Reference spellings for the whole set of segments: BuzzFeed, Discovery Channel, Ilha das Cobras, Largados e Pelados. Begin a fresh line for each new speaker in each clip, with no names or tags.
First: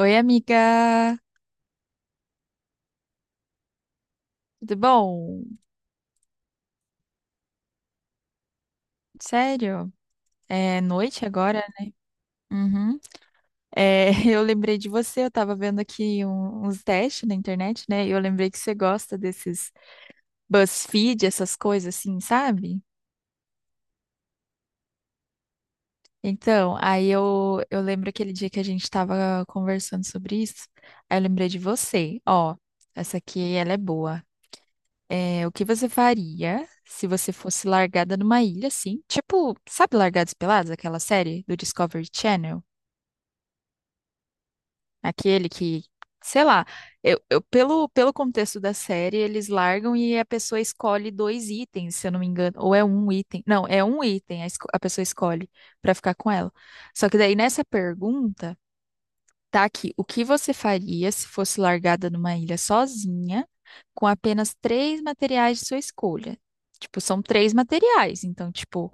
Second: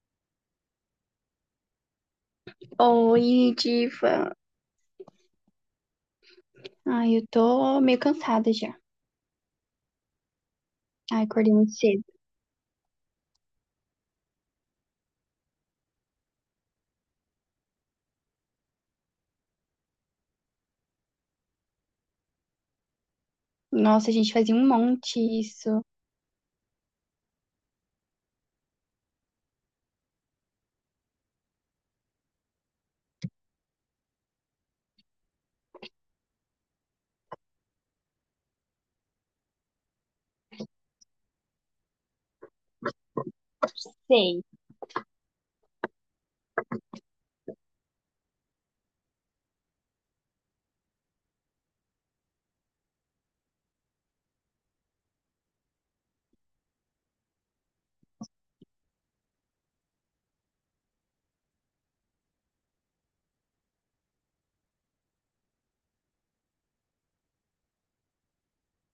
Oi, amiga.
Oi, Diva.
Tudo bom?
Ai, eu tô meio cansada já.
Sério? É noite
Ai, acordei
agora?
muito cedo.
Uhum. É, eu lembrei de você, eu tava vendo aqui uns testes na internet, né? E eu lembrei que você gosta desses BuzzFeed, essas coisas assim, sabe?
Nossa, a gente fazia um monte isso.
Então, aí eu lembro aquele dia que a gente tava conversando sobre isso, aí eu lembrei de você. Ó, essa aqui, ela é boa. É, o que você faria se você fosse largada numa ilha, assim? Tipo, sabe Largados e Pelados, aquela série do Discovery Channel?
Sei.
Aquele que, sei lá, pelo contexto da série, eles largam e a pessoa escolhe dois itens, se eu não me engano. Ou é um item. Não, é um item a pessoa escolhe pra ficar com ela. Só que daí nessa pergunta. Tá aqui. O que você faria se fosse largada numa ilha sozinha, com apenas três materiais de sua escolha? Tipo, são três materiais. Então, tipo,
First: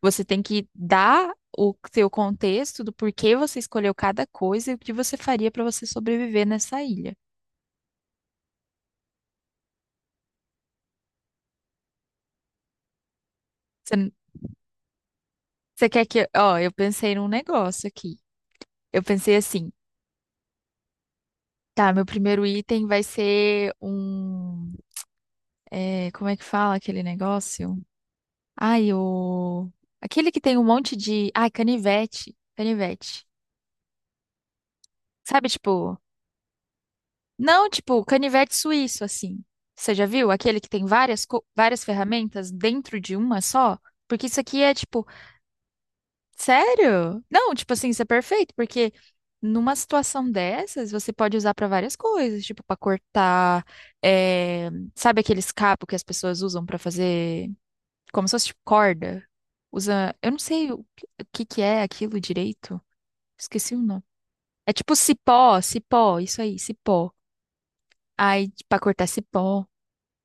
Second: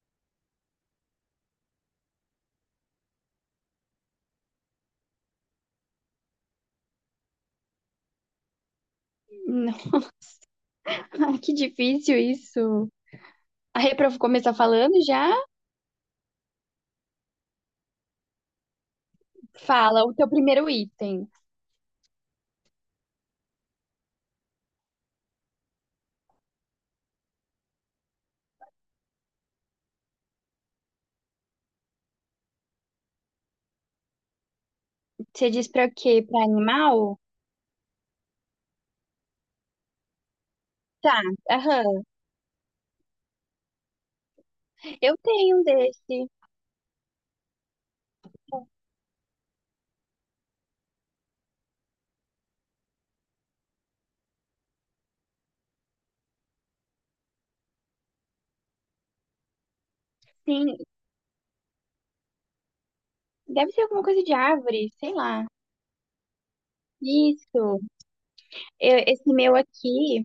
você tem que dar o seu contexto do porquê você escolheu cada coisa e o que você faria para você sobreviver nessa ilha.
Não. Ai, que difícil isso.
Você,
Aí,
n-
pra começar falando já,
você quer que. Ó, eu pensei num negócio aqui. Eu pensei assim.
fala o teu primeiro item.
Tá, meu primeiro item vai ser um. É, como é que fala aquele negócio? Ai, o. Aquele que tem um monte de. Ai, canivete. Canivete. Sabe,
Você diz pra
tipo.
quê? Pra animal?
Não, tipo, canivete suíço, assim. Você já viu? Aquele que tem
Tá,
várias, várias
aham.
ferramentas dentro de uma só? Porque isso aqui é, tipo.
Eu tenho um desse.
Sério? Não, tipo assim, isso é perfeito, porque numa situação dessas, você pode usar pra várias coisas, tipo, pra cortar. É, Sabe aqueles cabos que as pessoas usam pra fazer. Como se fosse, tipo, corda? Usa. Eu não sei
Sim,
o que que é aquilo direito.
deve
Esqueci o
ser
nome.
alguma coisa de
É
árvore,
tipo
sei lá.
cipó, cipó, isso aí, cipó.
Isso.
Aí, pra cortar
Esse meu
cipó.
aqui.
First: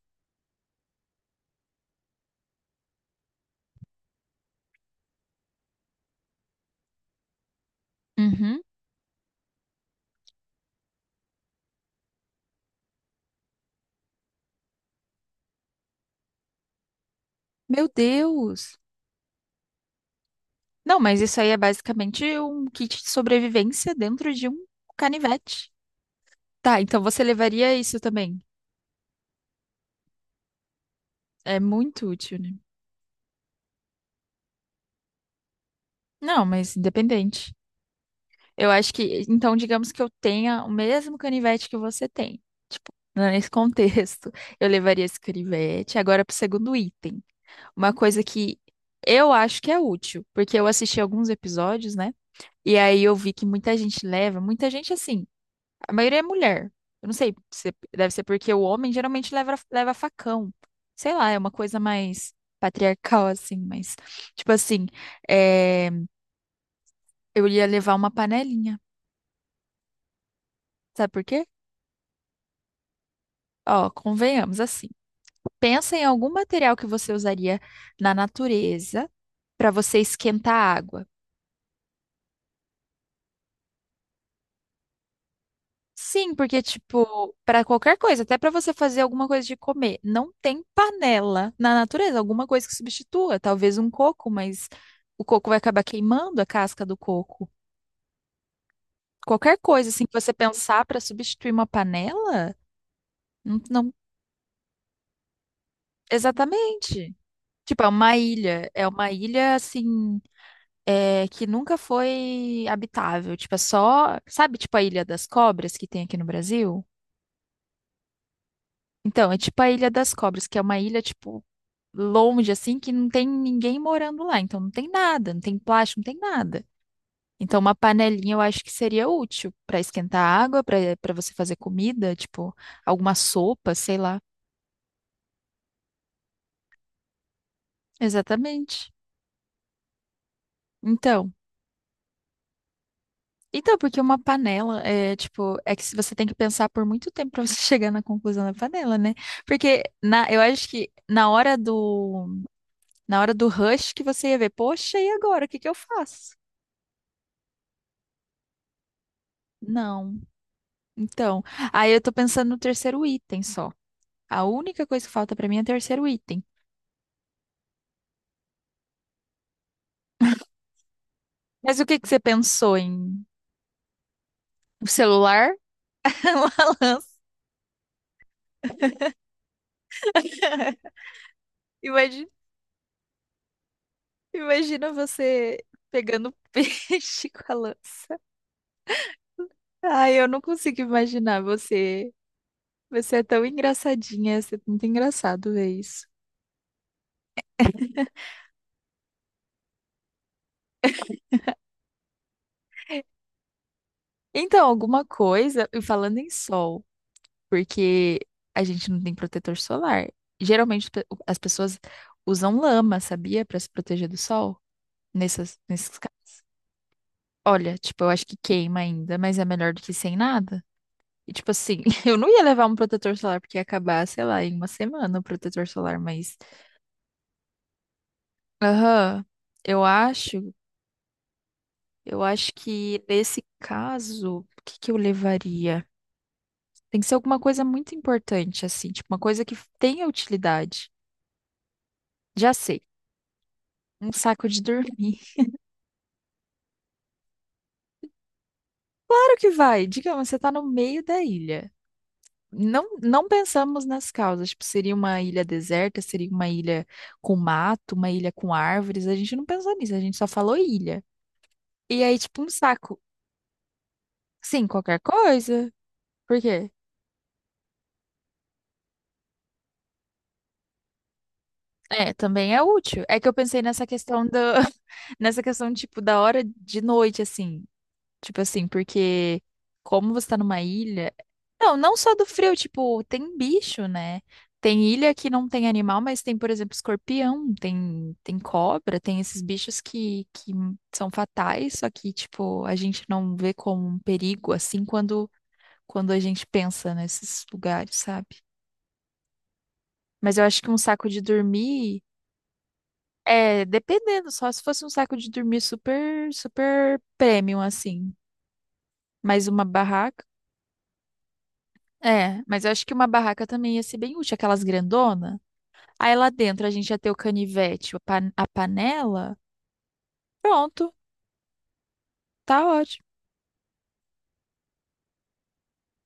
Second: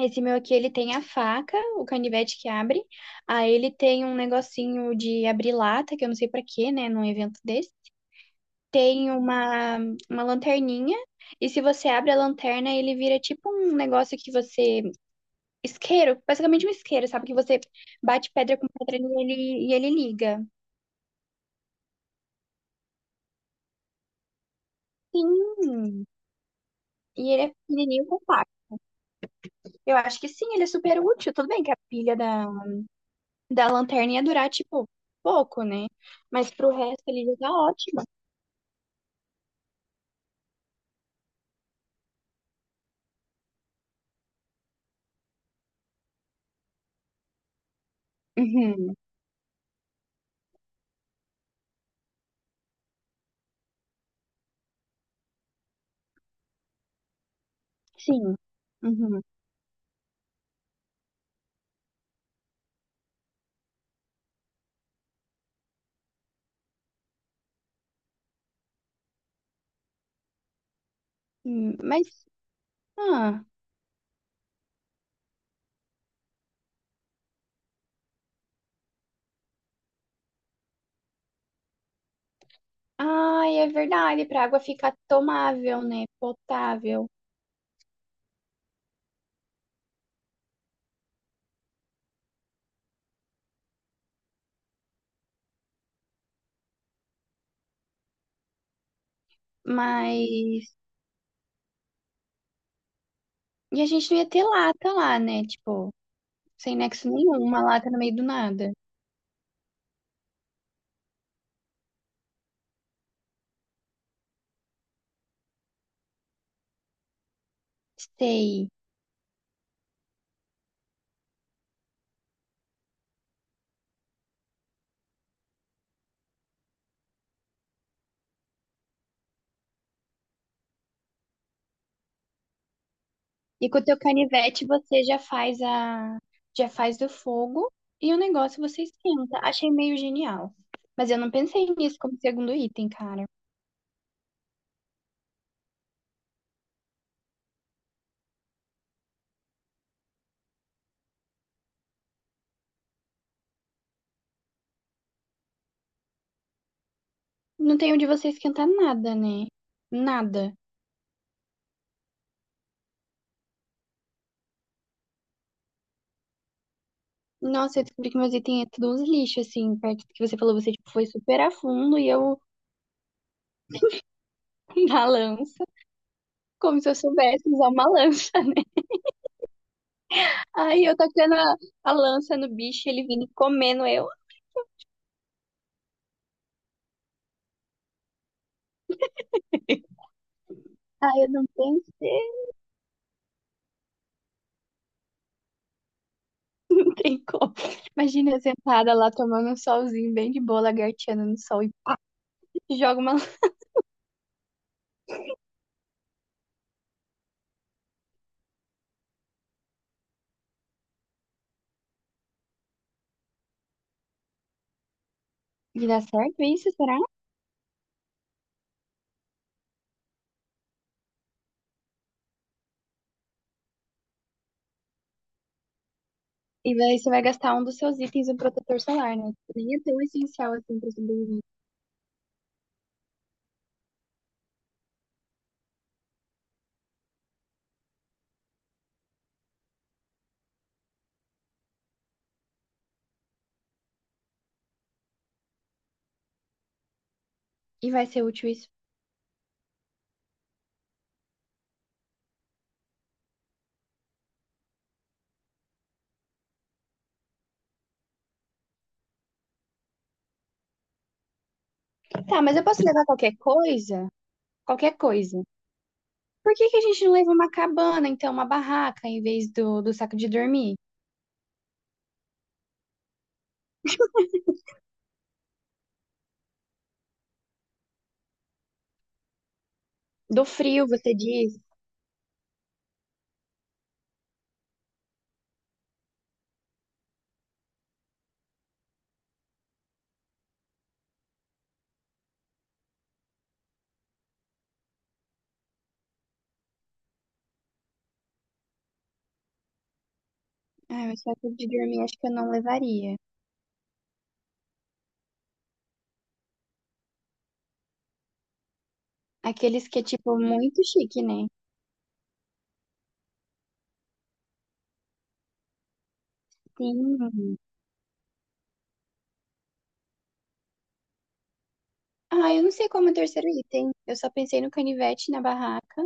Esse meu aqui, ele tem a faca, o canivete que abre. Aí ele tem um negocinho de abrir lata, que eu não sei pra quê, né, num evento desse.
Uhum.
Tem uma lanterninha. E se você abre a lanterna, ele vira tipo um negócio que você... Isqueiro, basicamente um isqueiro, sabe? Que você
Meu
bate pedra com
Deus!
pedra e ele liga.
Não, mas isso aí é basicamente um kit de sobrevivência dentro de um canivete.
Sim!
Tá, então você
E ele é
levaria isso
pequenininho e
também.
compacto. Eu acho que sim, ele é super útil. Tudo
É
bem que a
muito
pilha
útil, né?
da lanterna ia durar, tipo, pouco, né?
Não,
Mas pro
mas
resto ele já tá
independente.
ótimo.
Eu acho que, então, digamos que eu tenha o mesmo canivete que você tem. Tipo, nesse contexto, eu levaria esse canivete agora pro segundo item. Uma coisa que
Uhum,
eu acho que é útil, porque eu assisti alguns episódios, né? E aí eu vi que muita gente leva, muita gente assim, a maioria é mulher. Eu não sei, se- deve ser
sim.
porque o homem
Uhum.
geralmente leva facão. Sei lá, é uma coisa mais patriarcal, assim, mas, tipo assim, é, eu ia levar uma panelinha. Sabe por quê?
Mas, ah,
Ó, convenhamos assim. Pensa em algum material que você usaria na natureza para você esquentar água.
ai, é verdade, pra água ficar tomável, né?
Sim, porque,
Potável.
tipo, para qualquer coisa, até para você fazer alguma coisa de comer, não tem panela na natureza, alguma coisa que substitua, talvez um coco, mas o coco vai acabar queimando a casca do coco. Qualquer coisa, assim, que você
Mas.
pensar para substituir uma panela, não,
E a
não-
gente não ia ter lata lá, né? Tipo, sem nexo
exatamente.
nenhum, uma
Tipo,
lata no meio do nada.
é uma ilha, assim, é, que nunca foi habitável, tipo, é só, sabe, tipo a Ilha das Cobras que tem aqui no Brasil?
Sei.
Então, é tipo a Ilha das Cobras, que é uma ilha, tipo, longe, assim, que não tem ninguém morando lá. Então não tem nada, não tem plástico, não tem nada. Então uma panelinha eu acho que seria útil para esquentar água, para você fazer comida, tipo alguma
E
sopa,
com o
sei
teu
lá.
canivete você já faz a. Já faz o fogo e o negócio você
Exatamente.
esquenta. Achei meio genial. Mas eu
Então,
não pensei nisso como segundo item, cara.
então porque uma panela é tipo, é que se você tem que pensar por muito tempo para você chegar na conclusão da panela, né? Porque eu acho que na hora do rush que você ia ver, poxa, e agora? O que que eu faço?
Não tem onde você esquentar nada, né?
Não.
Nada.
Então, aí eu tô pensando no terceiro item só. A única coisa que falta pra mim é o terceiro item.
Nossa, eu descobri que meu zíper tinha todos uns lixos, assim, perto do que você falou, você tipo, foi super a
Mas o
fundo
que que
e
você
eu
pensou em o
na
celular?
lança,
Uma
como se eu
lança.
soubesse usar uma lança, né? Aí eu tacando a
Imagina,
lança no bicho, ele vindo e comendo eu.
imagina você pegando peixe com a lança. Ai, eu não consigo
Ai, eu
imaginar
não
você.
pensei,
Você é tão engraçadinha, você é muito engraçado ver isso.
não tem como. Imagina eu sentada lá tomando um solzinho bem de boa, lagarteando no sol e joga uma lança.
Então, alguma coisa, e falando em sol. Porque a gente não tem protetor solar. Geralmente as pessoas usam lama, sabia? Para se proteger do sol. Nessas,
E
nesses
dá
casos.
certo isso, será?
Olha, tipo, eu acho que queima ainda, mas é melhor do que sem nada. E tipo assim, eu não ia levar um protetor solar porque ia acabar, sei lá, em uma semana o protetor solar, mas.
E daí você vai gastar um dos seus itens, um protetor solar,
Aham,
né? Nem é
eu
tão
acho,
essencial assim pra sobreviver.
eu acho que nesse caso, o que que eu levaria? Tem que ser alguma coisa muito importante, assim, tipo, uma coisa que tenha utilidade. Já sei. Um saco de dormir.
E vai ser útil isso.
Claro que vai. Digamos, você está no meio da ilha. Não, não pensamos nas causas. Tipo, seria uma ilha deserta, seria uma ilha com mato, uma ilha com árvores. A gente não pensou nisso, a gente só falou ilha. E aí, tipo,
Tá,
um
mas eu posso
saco.
levar qualquer coisa?
Sim,
Qualquer
qualquer
coisa.
coisa. Por
Por
quê?
que que a gente não leva uma cabana, então, uma barraca, em vez do saco de dormir?
É, também é útil. É que eu pensei nessa questão do, nessa questão, tipo, da hora de noite, assim. Tipo assim, porque como você tá
Do
numa
frio,
ilha.
você diz?
Não, não só do frio, tipo, tem bicho, né? Tem ilha que não tem animal, mas tem, por exemplo, escorpião, tem, tem cobra, tem esses bichos que são fatais, só que, tipo, a gente não vê como um perigo, assim, quando a gente pensa nesses lugares, sabe? Mas eu acho que um saco
Ah, o
de
saco de dormir
dormir.
acho que eu não levaria.
É, dependendo, só se fosse um saco de dormir super, super premium, assim. Mas uma
Aqueles que é,
barraca.
tipo, muito chique, né?
É, mas eu acho que uma barraca também ia ser bem útil, aquelas grandona. Aí lá dentro a gente ia ter o
Sim.
canivete, a a panela. Pronto,
Ah, eu
tá
não sei
ótimo.
como é o terceiro item. Eu só pensei no canivete, na barraca.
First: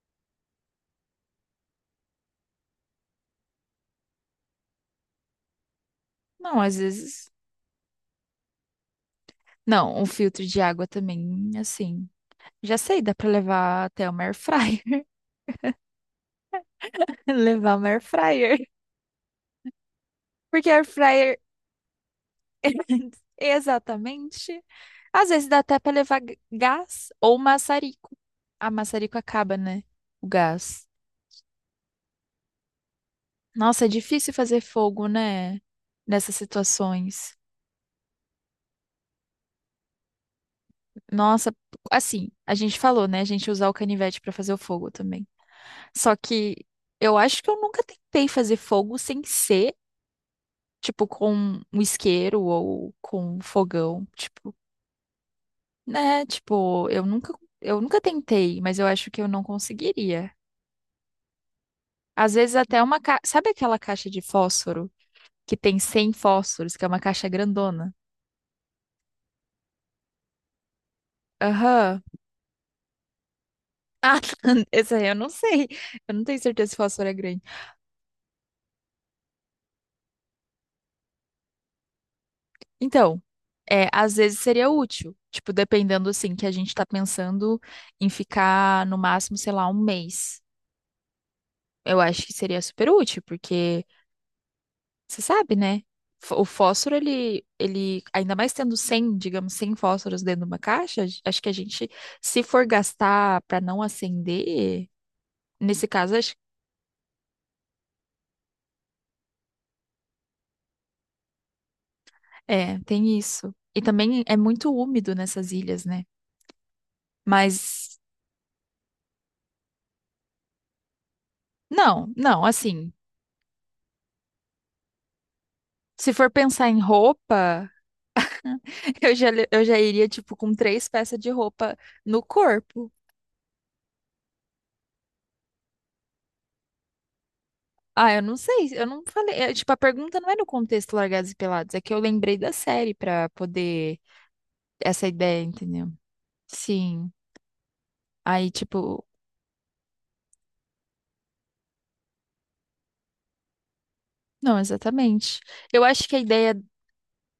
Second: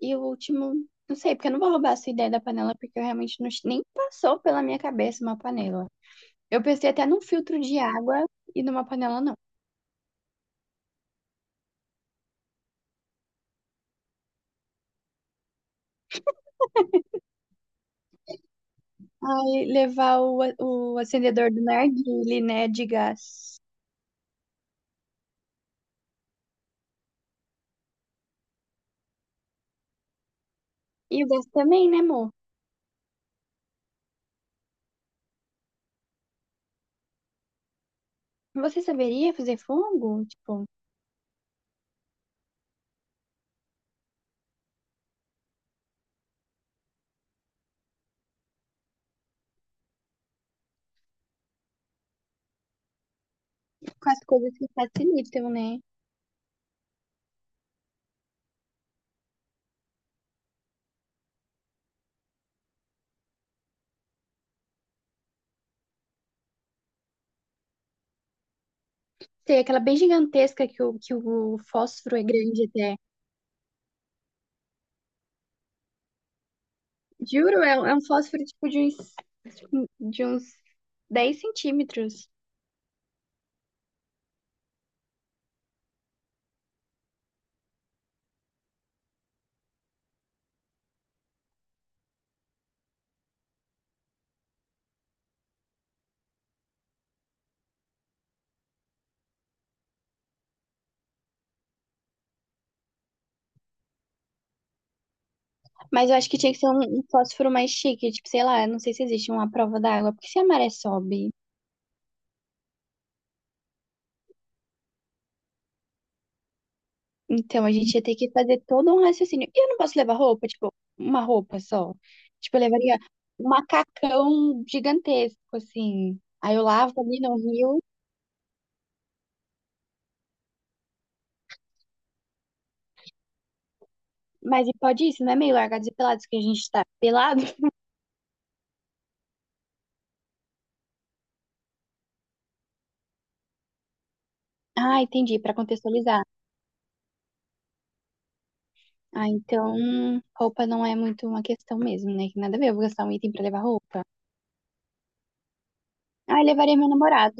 E o último, não sei, porque eu não vou roubar a sua ideia da panela, porque eu realmente não, nem passou pela minha cabeça uma panela.
Não,
Eu
às
pensei até num
vezes.
filtro de água e numa panela, não.
Não, um filtro de água também, assim. Já sei, dá pra levar até uma air fryer. Levar uma air fryer.
Ai, levar
Porque air
o
fryer.
acendedor do narguilé, né, de gás.
Exatamente. Às vezes dá até pra levar gás ou maçarico. A maçarico acaba, né? O gás.
E o gás também, né, amor?
Nossa, é difícil fazer fogo, né? Nessas situações.
Você saberia fazer fogo? Tipo,
Nossa, assim, a gente falou, né? A gente usar o canivete pra fazer o fogo também. Só que eu acho que eu nunca tentei fazer fogo sem ser, tipo, com um isqueiro ou com um fogão,
com as
tipo,
coisas que facilitam, né?
né? Tipo, eu nunca tentei, mas eu acho que eu não conseguiria. Às vezes até uma ca... Sabe aquela caixa de fósforo que tem 100 fósforos, que é uma caixa grandona?
Tem aquela bem gigantesca que que o
Aham.
fósforo é grande até.
Ah, essa aí eu não sei. Eu não tenho certeza se fósforo é grande.
Juro, é, é um fósforo, tipo, de uns 10 centímetros.
Então, é, às vezes seria útil, tipo, dependendo assim, que a gente tá pensando em ficar no máximo, sei lá, um mês. Eu acho que seria super útil, porque você sabe, né? O fósforo, ele, ainda mais tendo 100 digamos, 100 fósforos dentro de uma caixa, acho que a gente, se for gastar pra não acender, nesse
Mas
caso,
eu acho
acho,
que tinha que ser um fósforo mais chique. Tipo, sei lá, não sei se existe uma prova d'água. Porque se a maré sobe.
é, tem isso. E também é muito úmido nessas ilhas, né?
Então, a gente
Mas,
ia ter que fazer todo um raciocínio. E eu não posso levar roupa, tipo, uma roupa só.
não, não,
Tipo, eu
assim,
levaria um macacão gigantesco,
se
assim.
for
Aí eu
pensar em
lavo ali no
roupa.
rio.
Eu já iria, tipo, com três peças de roupa no corpo.
Mas e pode isso, não é meio largados e pelados que a gente tá pelado?
Ah, eu não sei, eu não falei. É, tipo, a pergunta não é no contexto Largados e Pelados, é que eu lembrei da série pra poder.
Ah,
Essa
entendi,
ideia,
pra
entendeu?
contextualizar.
Sim. Aí, tipo,
Ah, então roupa não é muito uma questão mesmo, né? Que nada a ver, eu vou gastar um item pra levar roupa.
não, exatamente. Eu acho que a
Ah, eu
ideia.
levaria meu namorado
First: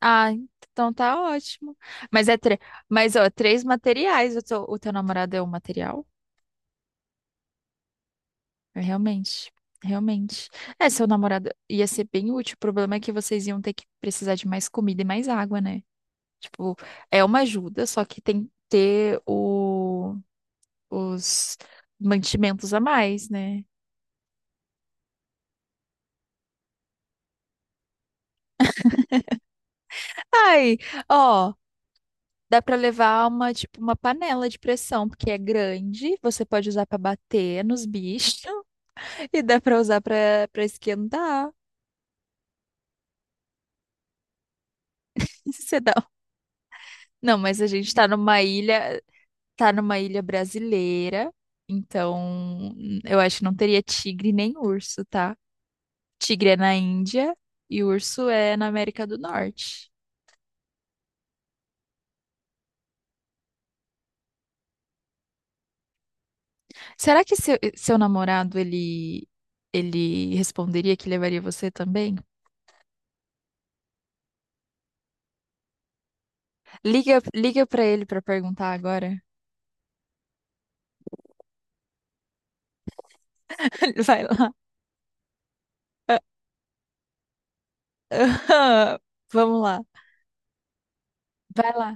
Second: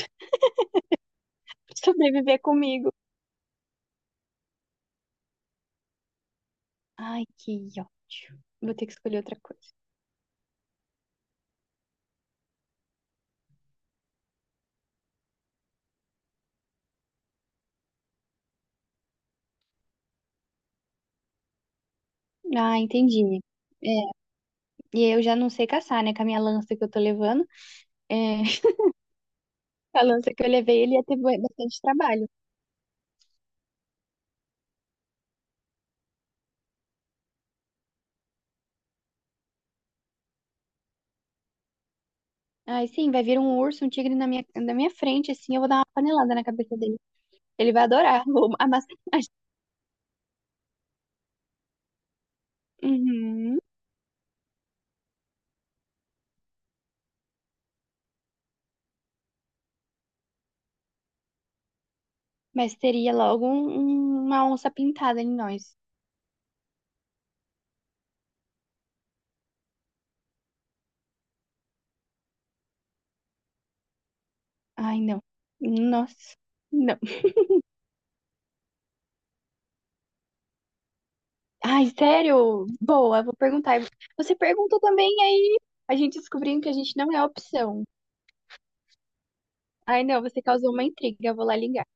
Ah, então tá ótimo.
pra
Mas é
sobreviver
tre...
comigo.
Mas, ó, três materiais. O teu namorado é um material?
Ai, que ótimo. Vou
É,
ter que escolher outra
realmente.
coisa.
Realmente. É, seu namorado ia ser bem útil. O problema é que vocês iam ter que precisar de mais comida e mais água, né? Tipo, é uma ajuda, só que tem que ter os mantimentos
Ah,
a mais,
entendi.
né?
E eu já não sei caçar, né? Com a minha lança que eu tô levando. É, a lança que eu
Ai,
levei, ele ia ter
ó,
bastante trabalho.
dá pra levar uma, tipo, uma panela de pressão, porque é grande, você pode usar pra bater nos bichos e dá pra usar pra para esquentar.
Aí sim, vai vir um urso, um tigre na minha frente, assim, eu vou dar
Você
uma
dá...
panelada na cabeça dele.
Não, mas a
Ele vai
gente tá
adorar
numa
vou a massagem.
ilha, tá numa ilha brasileira, então eu acho que não
Uhum.
teria tigre nem urso, tá? Tigre é na Índia e urso é na América do Norte.
Mas teria logo uma onça pintada em nós.
Será que seu namorado, ele responderia que levaria você também?
Ai, não. Nossa. Não.
Liga, liga para ele para perguntar agora.
Ai, sério? Boa, vou perguntar.
Vai
Você
lá.
pergunta também, aí a gente descobrindo que a gente não é opção.
Vamos lá.
Ai, não, você causou uma intriga. Eu vou lá
Vai
ligar.
lá.